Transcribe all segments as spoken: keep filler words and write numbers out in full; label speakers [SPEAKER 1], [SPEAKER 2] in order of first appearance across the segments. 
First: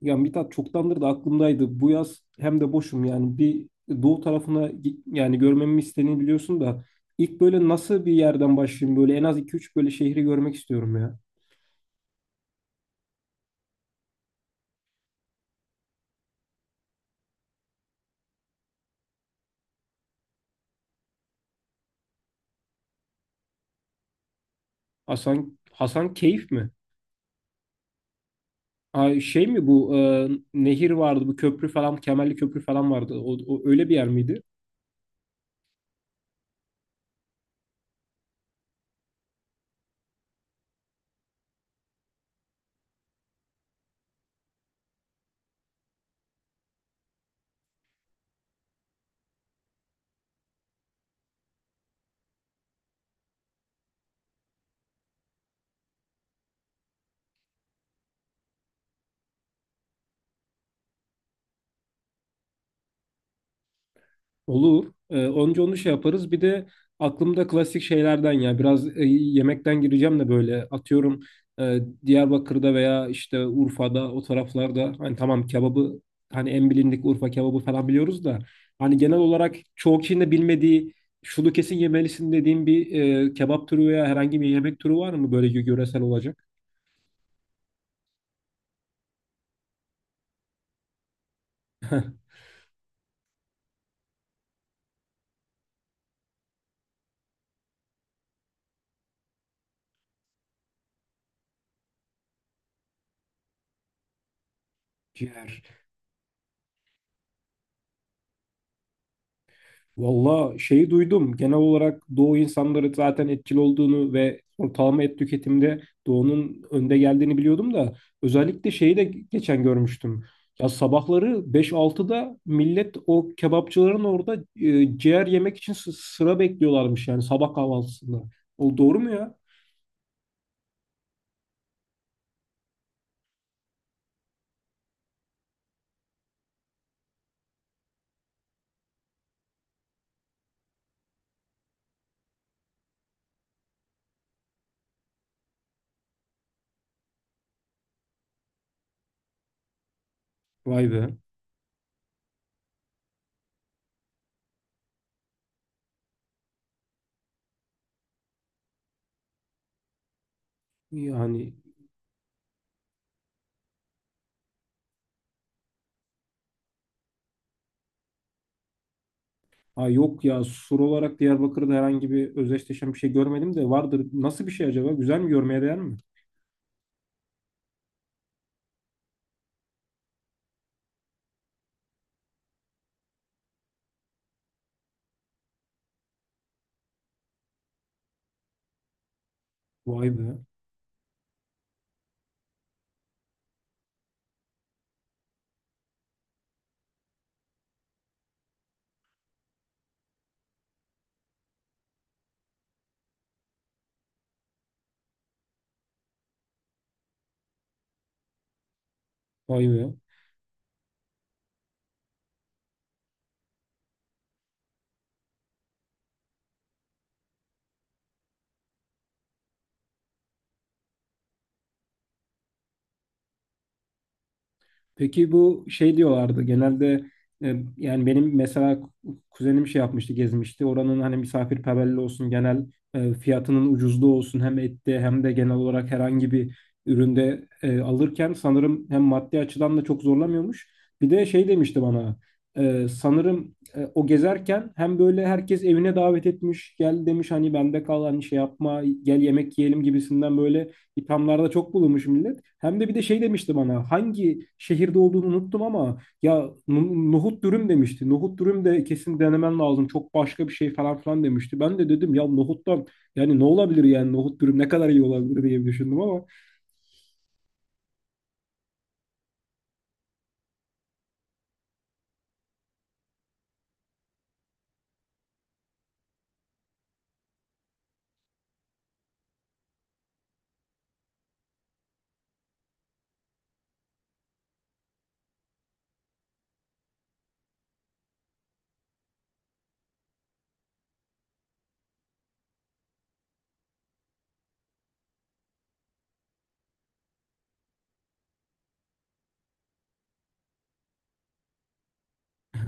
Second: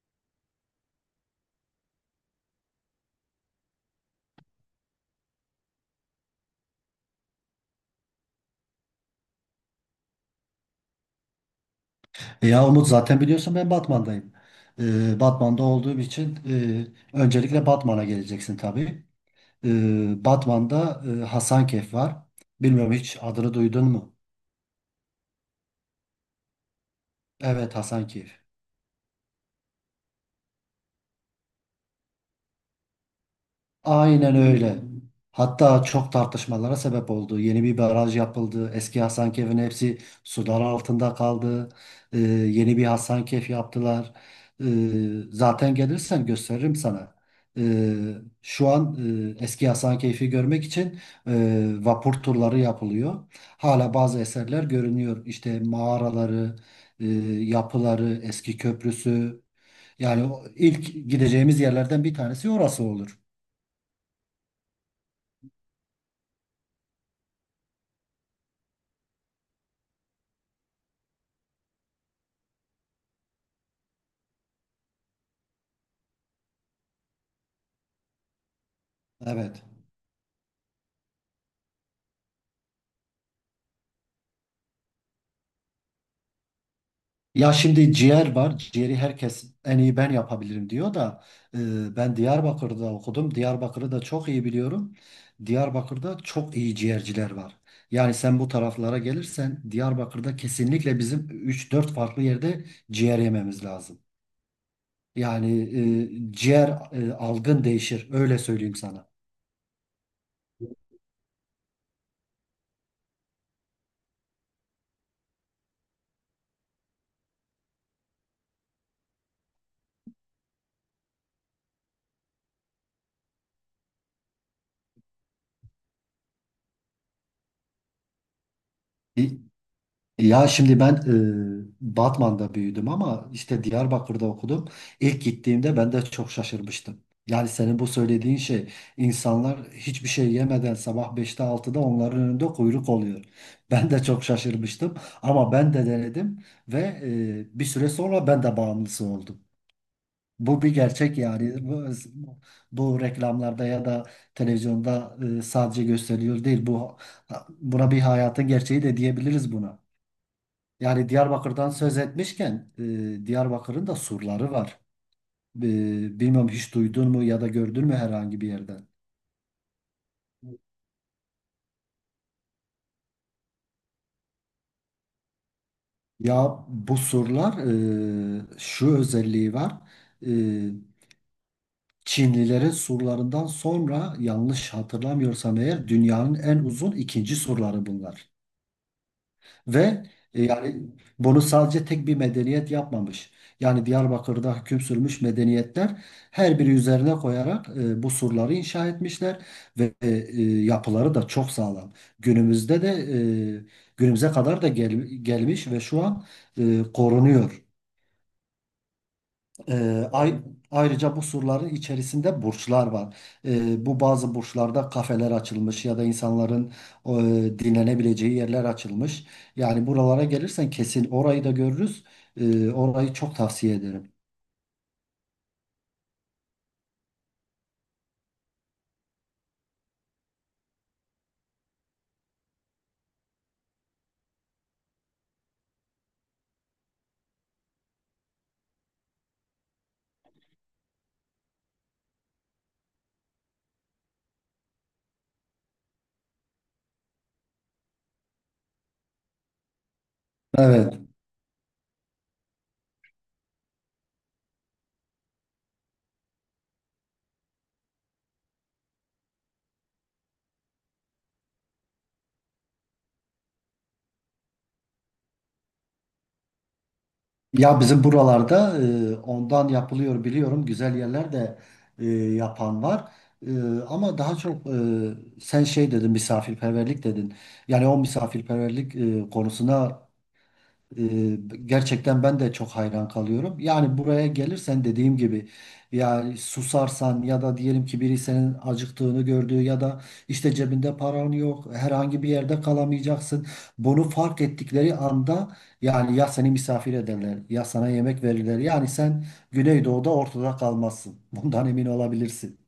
[SPEAKER 1] Ya Mithat, çoktandır da aklımdaydı. Bu yaz hem de boşum, yani bir doğu tarafına gi- yani görmemi istediğini biliyorsun da ilk böyle nasıl bir yerden başlayayım, böyle en az iki üç böyle şehri görmek istiyorum ya.
[SPEAKER 2] E Ya Umut zaten biliyorsun ben Batman'dayım. Ee, Batman'da olduğum için e, öncelikle Batman'a geleceksin tabii. Ee, Batman'da e, Hasankeyf var. Bilmiyorum hiç adını duydun mu?
[SPEAKER 1] Hasan Hasan Keyif mi?
[SPEAKER 2] Evet Hasankeyf.
[SPEAKER 1] Ay, şey mi bu? E, nehir vardı, bu köprü falan, Kemerli Köprü falan vardı. O, o öyle bir yer
[SPEAKER 2] Aynen
[SPEAKER 1] miydi?
[SPEAKER 2] öyle. Hatta çok tartışmalara sebep oldu. Yeni bir baraj yapıldı. Eski Hasankeyf'in hepsi sular altında kaldı. Ee, yeni bir Hasankeyf yaptılar. Ee, Zaten gelirsen gösteririm sana. Ee, Şu an e, eski Hasankeyf'i görmek için e, vapur turları yapılıyor. Hala bazı eserler görünüyor. İşte mağaraları, e, yapıları, eski köprüsü. Yani o ilk gideceğimiz yerlerden bir tanesi orası olur.
[SPEAKER 1] Olur. Ee, önce onu şey yaparız. Bir de aklımda klasik şeylerden, ya biraz e, yemekten gireceğim de böyle atıyorum, e, Diyarbakır'da veya işte Urfa'da o taraflarda, hani tamam kebabı, hani en bilindik Urfa kebabı falan biliyoruz da hani genel olarak
[SPEAKER 2] Evet.
[SPEAKER 1] çoğu kişinin de bilmediği, şunu kesin yemelisin dediğim bir e, kebap türü veya herhangi bir yemek türü var mı, böyle yö- yöresel olacak?
[SPEAKER 2] Ya şimdi ciğer var. Ciğeri herkes en iyi ben yapabilirim diyor da e, ben Diyarbakır'da okudum. Diyarbakır'ı da çok iyi biliyorum. Diyarbakır'da çok iyi ciğerciler var. Yani sen bu taraflara gelirsen Diyarbakır'da kesinlikle bizim üç dört farklı yerde ciğer yememiz lazım. Yani
[SPEAKER 1] Ciğer.
[SPEAKER 2] e, ciğer e, algın değişir. Öyle söyleyeyim sana.
[SPEAKER 1] Valla şeyi duydum. Genel olarak Doğu insanları zaten etkili olduğunu ve ortalama et tüketimde Doğu'nun önde geldiğini biliyordum da özellikle şeyi de geçen görmüştüm. Ya sabahları beş altıda millet o kebapçıların orada e, ciğer yemek için sı- sıra bekliyorlarmış, yani sabah kahvaltısında. O doğru mu ya?
[SPEAKER 2] Ya şimdi ben e, Batman'da büyüdüm ama işte Diyarbakır'da okudum. İlk gittiğimde ben de çok şaşırmıştım. Yani senin bu söylediğin şey insanlar hiçbir şey yemeden sabah beşte altıda onların önünde kuyruk oluyor. Ben de çok şaşırmıştım ama ben de denedim ve e, bir süre sonra ben de bağımlısı oldum. Bu bir
[SPEAKER 1] Vay
[SPEAKER 2] gerçek
[SPEAKER 1] be.
[SPEAKER 2] yani. Bu, bu reklamlarda ya da televizyonda e, sadece gösteriliyor değil. Bu buna bir hayatın gerçeği de diyebiliriz buna. Yani
[SPEAKER 1] Yani
[SPEAKER 2] Diyarbakır'dan söz etmişken e, Diyarbakır'ın da surları var. E, Bilmiyorum hiç duydun mu ya da gördün mü herhangi bir yerden?
[SPEAKER 1] ay, yok ya, sur olarak Diyarbakır'da herhangi bir özdeşleşen bir şey görmedim de vardır. Nasıl bir şey acaba? Güzel mi? Görmeye değer mi?
[SPEAKER 2] Ya bu surlar e, şu özelliği var. E, Çinlilerin surlarından sonra yanlış hatırlamıyorsam eğer dünyanın en uzun ikinci surları bunlar. Ve
[SPEAKER 1] Vay be.
[SPEAKER 2] e, yani bunu sadece tek bir medeniyet yapmamış. Yani Diyarbakır'da hüküm sürmüş medeniyetler her biri üzerine koyarak e, bu surları inşa etmişler ve e, e, yapıları da çok sağlam. Günümüzde de e, günümüze kadar da gel- gelmiş ve şu an e, korunuyor.
[SPEAKER 1] Vay be.
[SPEAKER 2] Ee, ay- Ayrıca bu surların içerisinde burçlar var. Ee, bu bazı burçlarda kafeler açılmış ya da insanların e, dinlenebileceği yerler açılmış. Yani buralara gelirsen kesin orayı da görürüz. Ee, orayı çok tavsiye ederim.
[SPEAKER 1] Peki, bu şey diyorlardı genelde, e, yani benim mesela ku- kuzenim şey yapmıştı, gezmişti, oranın hani misafirperverliği olsun, genel e, fiyatının ucuzluğu olsun, hem ette hem de genel olarak herhangi bir üründe e, alırken, sanırım hem maddi açıdan da çok zorlamıyormuş. Bir de şey demişti bana, e, sanırım e, o gezerken hem böyle herkes evine davet etmiş, gel demiş, hani bende kal, hani şey yapma gel yemek yiyelim gibisinden, böyle
[SPEAKER 2] Evet.
[SPEAKER 1] İthamlarda çok bulunmuş millet. Hem de bir de şey demişti bana. Hangi şehirde olduğunu unuttum ama ya, N- nohut dürüm demişti. Nohut dürüm de kesin denemen lazım. Çok başka bir şey falan filan demişti. Ben de dedim, ya nohuttan yani ne olabilir yani, nohut dürüm ne kadar iyi olabilir diye bir düşündüm ama
[SPEAKER 2] Ya bizim buralarda e, ondan yapılıyor biliyorum. Güzel yerler de e, yapan var. E, Ama daha çok e, sen şey dedin, misafirperverlik dedin. Yani o misafirperverlik e, konusuna Ee, gerçekten ben de çok hayran kalıyorum. Yani buraya gelirsen dediğim gibi ya susarsan ya da diyelim ki biri senin acıktığını gördüğü ya da işte cebinde paran yok, herhangi bir yerde kalamayacaksın. Bunu fark ettikleri anda yani ya seni misafir ederler ya sana yemek verirler. Yani sen Güneydoğu'da ortada kalmazsın. Bundan emin olabilirsin.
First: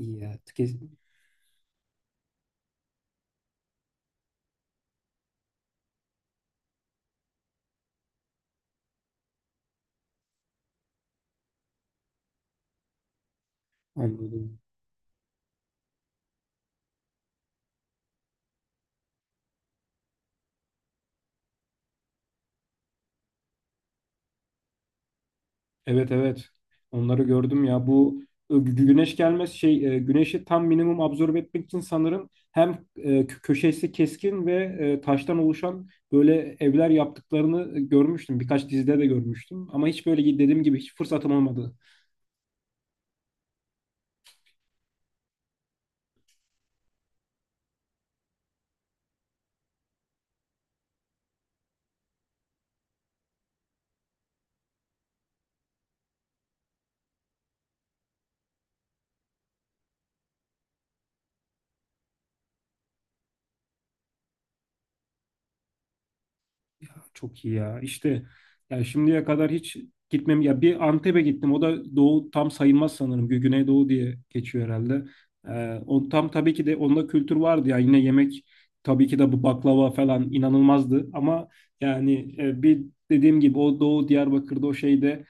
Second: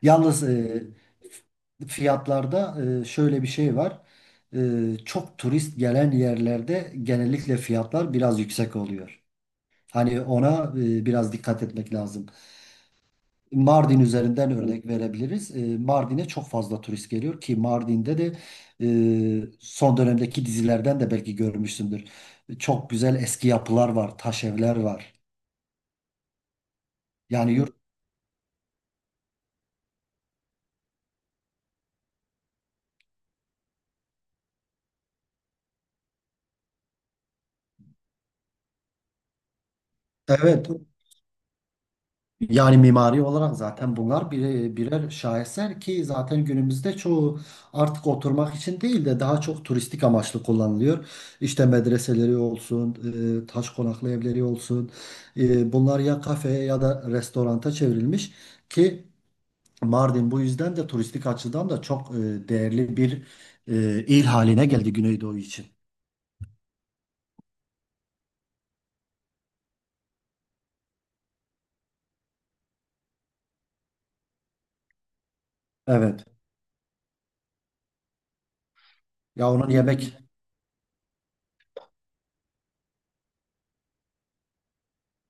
[SPEAKER 1] iyi ya.
[SPEAKER 2] Yalnız
[SPEAKER 1] Kes-
[SPEAKER 2] e, fiyatlarda e, şöyle bir şey var. E, çok turist gelen yerlerde genellikle fiyatlar biraz yüksek oluyor. Hani ona e, biraz dikkat etmek lazım. Mardin üzerinden
[SPEAKER 1] anladım.
[SPEAKER 2] örnek verebiliriz. E, Mardin'e çok fazla turist geliyor ki Mardin'de de e, son dönemdeki dizilerden de belki görmüşsündür. Çok güzel eski yapılar var, taş evler var.
[SPEAKER 1] Evet, evet. Onları
[SPEAKER 2] Yani
[SPEAKER 1] gördüm
[SPEAKER 2] yurt.
[SPEAKER 1] ya. Bu e, gü- güneş gelmez şey, e, güneşi tam minimum absorbe etmek için sanırım hem e, kö- köşesi keskin ve e, taştan oluşan böyle evler yaptıklarını e, görmüştüm. Birkaç dizide de görmüştüm. Ama hiç böyle dediğim
[SPEAKER 2] Evet.
[SPEAKER 1] gibi hiç fırsatım olmadı.
[SPEAKER 2] Yani mimari olarak zaten bunlar bire- birer şaheser ki zaten günümüzde çoğu artık oturmak için değil de daha çok turistik amaçlı kullanılıyor. İşte medreseleri olsun, e, taş konaklı evleri olsun. E, Bunlar ya kafeye ya da restoranta çevrilmiş ki Mardin bu yüzden de turistik açıdan da çok e, değerli bir e, il haline geldi Güneydoğu için.
[SPEAKER 1] Çok iyi ya. İşte, ya şimdiye kadar hiç gitmem, ya bir Antep'e gittim. O da doğu tam sayılmaz sanırım. Gü- Güneydoğu diye geçiyor herhalde. Ee, o
[SPEAKER 2] Evet.
[SPEAKER 1] tam tabii ki de onda kültür vardı ya. Yine yemek tabii ki de bu
[SPEAKER 2] Ya onun Hmm.
[SPEAKER 1] baklava
[SPEAKER 2] yemek.
[SPEAKER 1] falan inanılmazdı ama yani, e, bir dediğim gibi o Doğu Diyarbakır'da o şeyde,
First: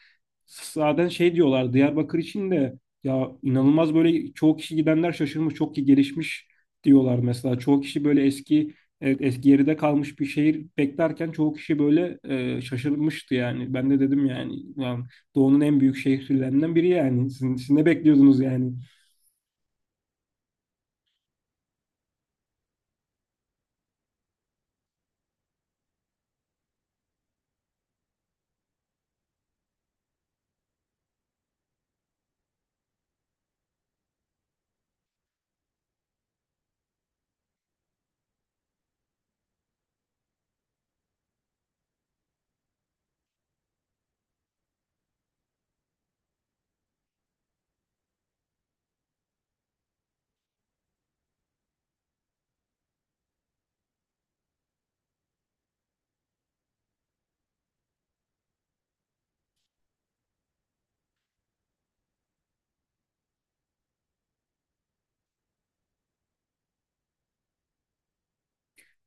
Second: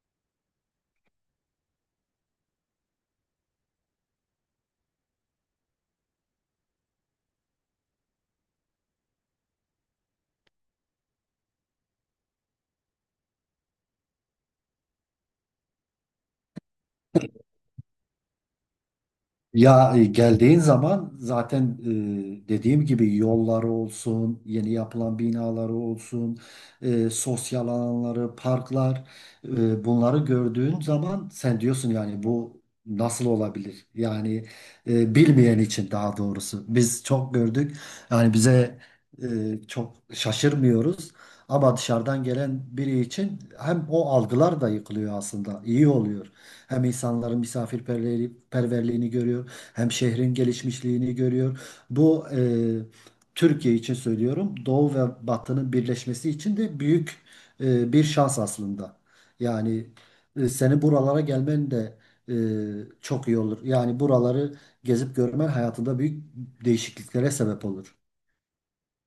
[SPEAKER 1] zaten şey diyorlar Diyarbakır için de, ya inanılmaz, böyle çoğu kişi gidenler şaşırmış çok ki gelişmiş diyorlar mesela. Çoğu kişi böyle eski, evet, es- geride kalmış bir şehir beklerken çoğu kişi böyle e, şaşırmıştı yani. Ben de dedim yani, "Lan, Doğu'nun en büyük şehirlerinden biri yani. Siz, siz ne bekliyordunuz yani?"
[SPEAKER 2] Ya e, geldiğin zaman zaten e, dediğim gibi yolları olsun, yeni yapılan binaları olsun, e, sosyal alanları, parklar, e, bunları gördüğün zaman sen diyorsun yani bu nasıl olabilir? Yani e, bilmeyen için daha doğrusu. Biz çok gördük. Yani bize e, çok şaşırmıyoruz. Ama dışarıdan gelen biri için hem o algılar da yıkılıyor aslında. İyi oluyor. Hem insanların misafirperverliğini görüyor, hem şehrin gelişmişliğini görüyor. Bu e, Türkiye için söylüyorum. Doğu ve Batı'nın birleşmesi için de büyük e, bir şans aslında. Yani e, senin buralara gelmen de e, çok iyi olur. Yani buraları gezip görmen hayatında büyük değişikliklere sebep olur.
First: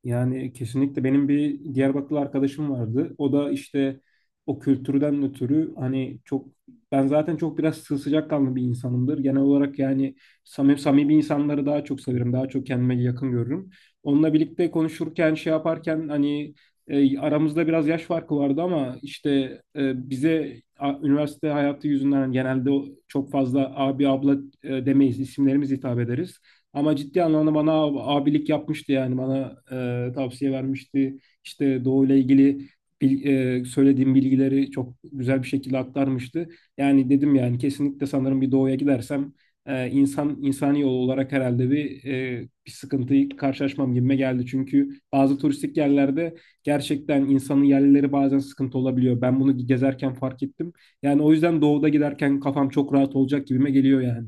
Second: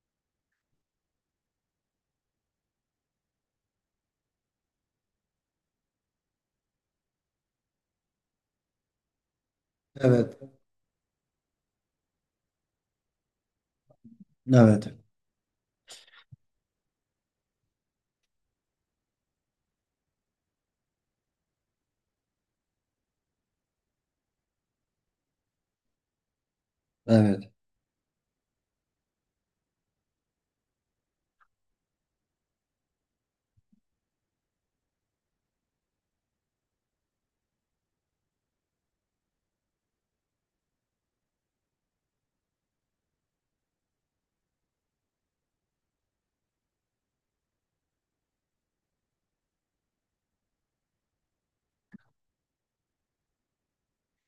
[SPEAKER 1] Yani kesinlikle, benim bir Diyarbakırlı arkadaşım vardı. O da işte o kültürden ötürü hani çok, ben zaten çok biraz sı- sıcakkanlı bir insanımdır. Genel olarak yani
[SPEAKER 2] Evet,
[SPEAKER 1] samimi, samimi insanları daha çok severim. Daha çok kendime yakın görürüm. Onunla birlikte
[SPEAKER 2] evet,
[SPEAKER 1] konuşurken şey yaparken hani e, aramızda biraz yaş farkı vardı ama işte e, bize a- üniversite hayatı yüzünden genelde o- çok fazla abi abla e, demeyiz. İsimlerimiz hitap ederiz. Ama ciddi
[SPEAKER 2] evet.
[SPEAKER 1] anlamda bana ab- abilik yapmıştı yani bana e, tavsiye vermişti. İşte Doğu ile ilgili bil- e, söylediğim bilgileri çok güzel bir şekilde aktarmıştı. Yani dedim yani, kesinlikle sanırım bir Doğu'ya gidersem e, insan insani yol olarak herhalde bir e, bir sıkıntıyı karşılaşmam gibime geldi. Çünkü bazı turistik yerlerde gerçekten insanın yerlileri bazen sıkıntı olabiliyor. Ben bunu gezerken fark ettim. Yani o yüzden doğuda giderken kafam çok rahat olacak gibime geliyor yani.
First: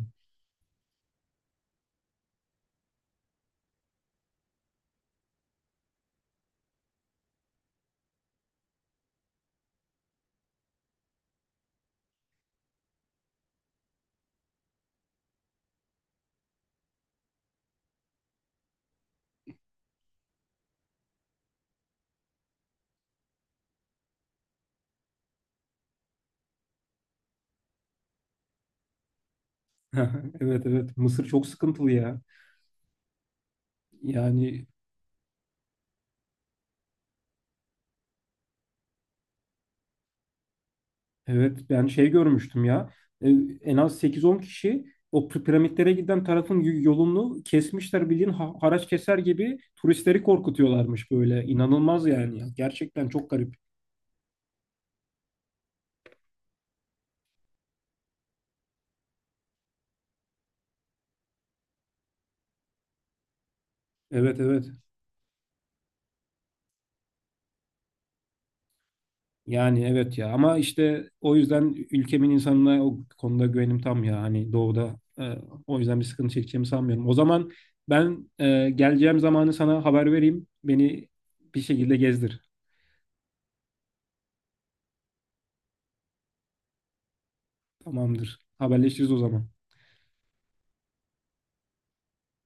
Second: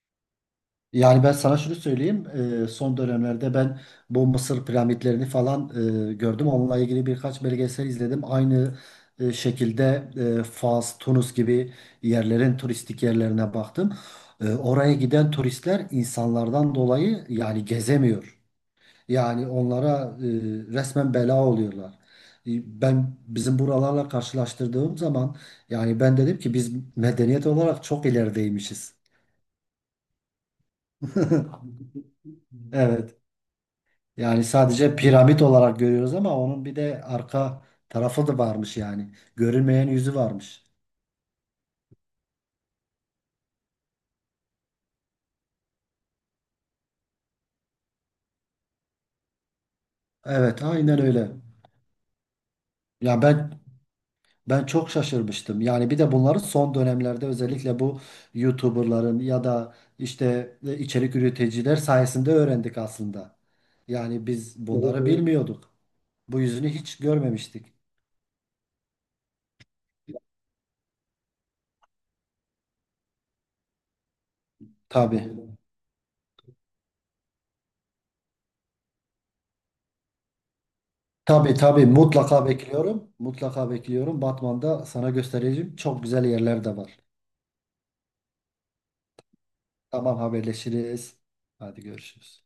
[SPEAKER 2] Yani ben sana şunu söyleyeyim. E, son dönemlerde ben bu Mısır piramitlerini falan e, gördüm. Onunla ilgili birkaç belgesel izledim. Aynı e, şekilde e, Fas, Tunus gibi yerlerin turistik yerlerine baktım. E, oraya giden turistler insanlardan dolayı yani gezemiyor. Yani onlara e, resmen bela oluyorlar. E, Ben bizim buralarla karşılaştırdığım zaman yani ben dedim ki biz medeniyet olarak çok ilerideymişiz.
[SPEAKER 1] Evet, evet, Mısır çok sıkıntılı ya.
[SPEAKER 2] Evet. Yani
[SPEAKER 1] Yani
[SPEAKER 2] sadece piramit olarak görüyoruz ama onun bir de arka tarafı da varmış yani. Görünmeyen yüzü varmış.
[SPEAKER 1] evet, ben şey görmüştüm ya. E, En az sekiz on kişi o p- piramitlere giden tarafın y- yolunu kesmişler, bildiğin ha- haraç keser gibi turistleri
[SPEAKER 2] Evet, aynen
[SPEAKER 1] korkutuyorlarmış
[SPEAKER 2] öyle.
[SPEAKER 1] böyle. İnanılmaz yani ya. Gerçekten
[SPEAKER 2] Ya
[SPEAKER 1] çok garip.
[SPEAKER 2] ben ben çok şaşırmıştım. Yani bir de bunları son dönemlerde özellikle bu YouTuber'ların ya da işte içerik üreticiler sayesinde öğrendik aslında. Yani
[SPEAKER 1] Evet,
[SPEAKER 2] biz,
[SPEAKER 1] evet.
[SPEAKER 2] evet, bunları, evet, bilmiyorduk. Bu yüzünü hiç görmemiştik.
[SPEAKER 1] Yani evet ya, ama işte o yüzden ülkemin insanına o konuda güvenim tam ya, hani doğuda
[SPEAKER 2] Tabii.
[SPEAKER 1] e, o yüzden bir sıkıntı çekeceğimi sanmıyorum. O zaman ben e, geleceğim zamanı sana haber vereyim. Beni
[SPEAKER 2] Tabii,
[SPEAKER 1] bir
[SPEAKER 2] tabii,
[SPEAKER 1] şekilde gezdir.
[SPEAKER 2] mutlaka bekliyorum. Mutlaka bekliyorum. Batman'da sana göstereceğim. Çok güzel yerler de var.
[SPEAKER 1] Tamamdır. Haberleşiriz o zaman.
[SPEAKER 2] Tamam, haberleşiriz. Hadi görüşürüz.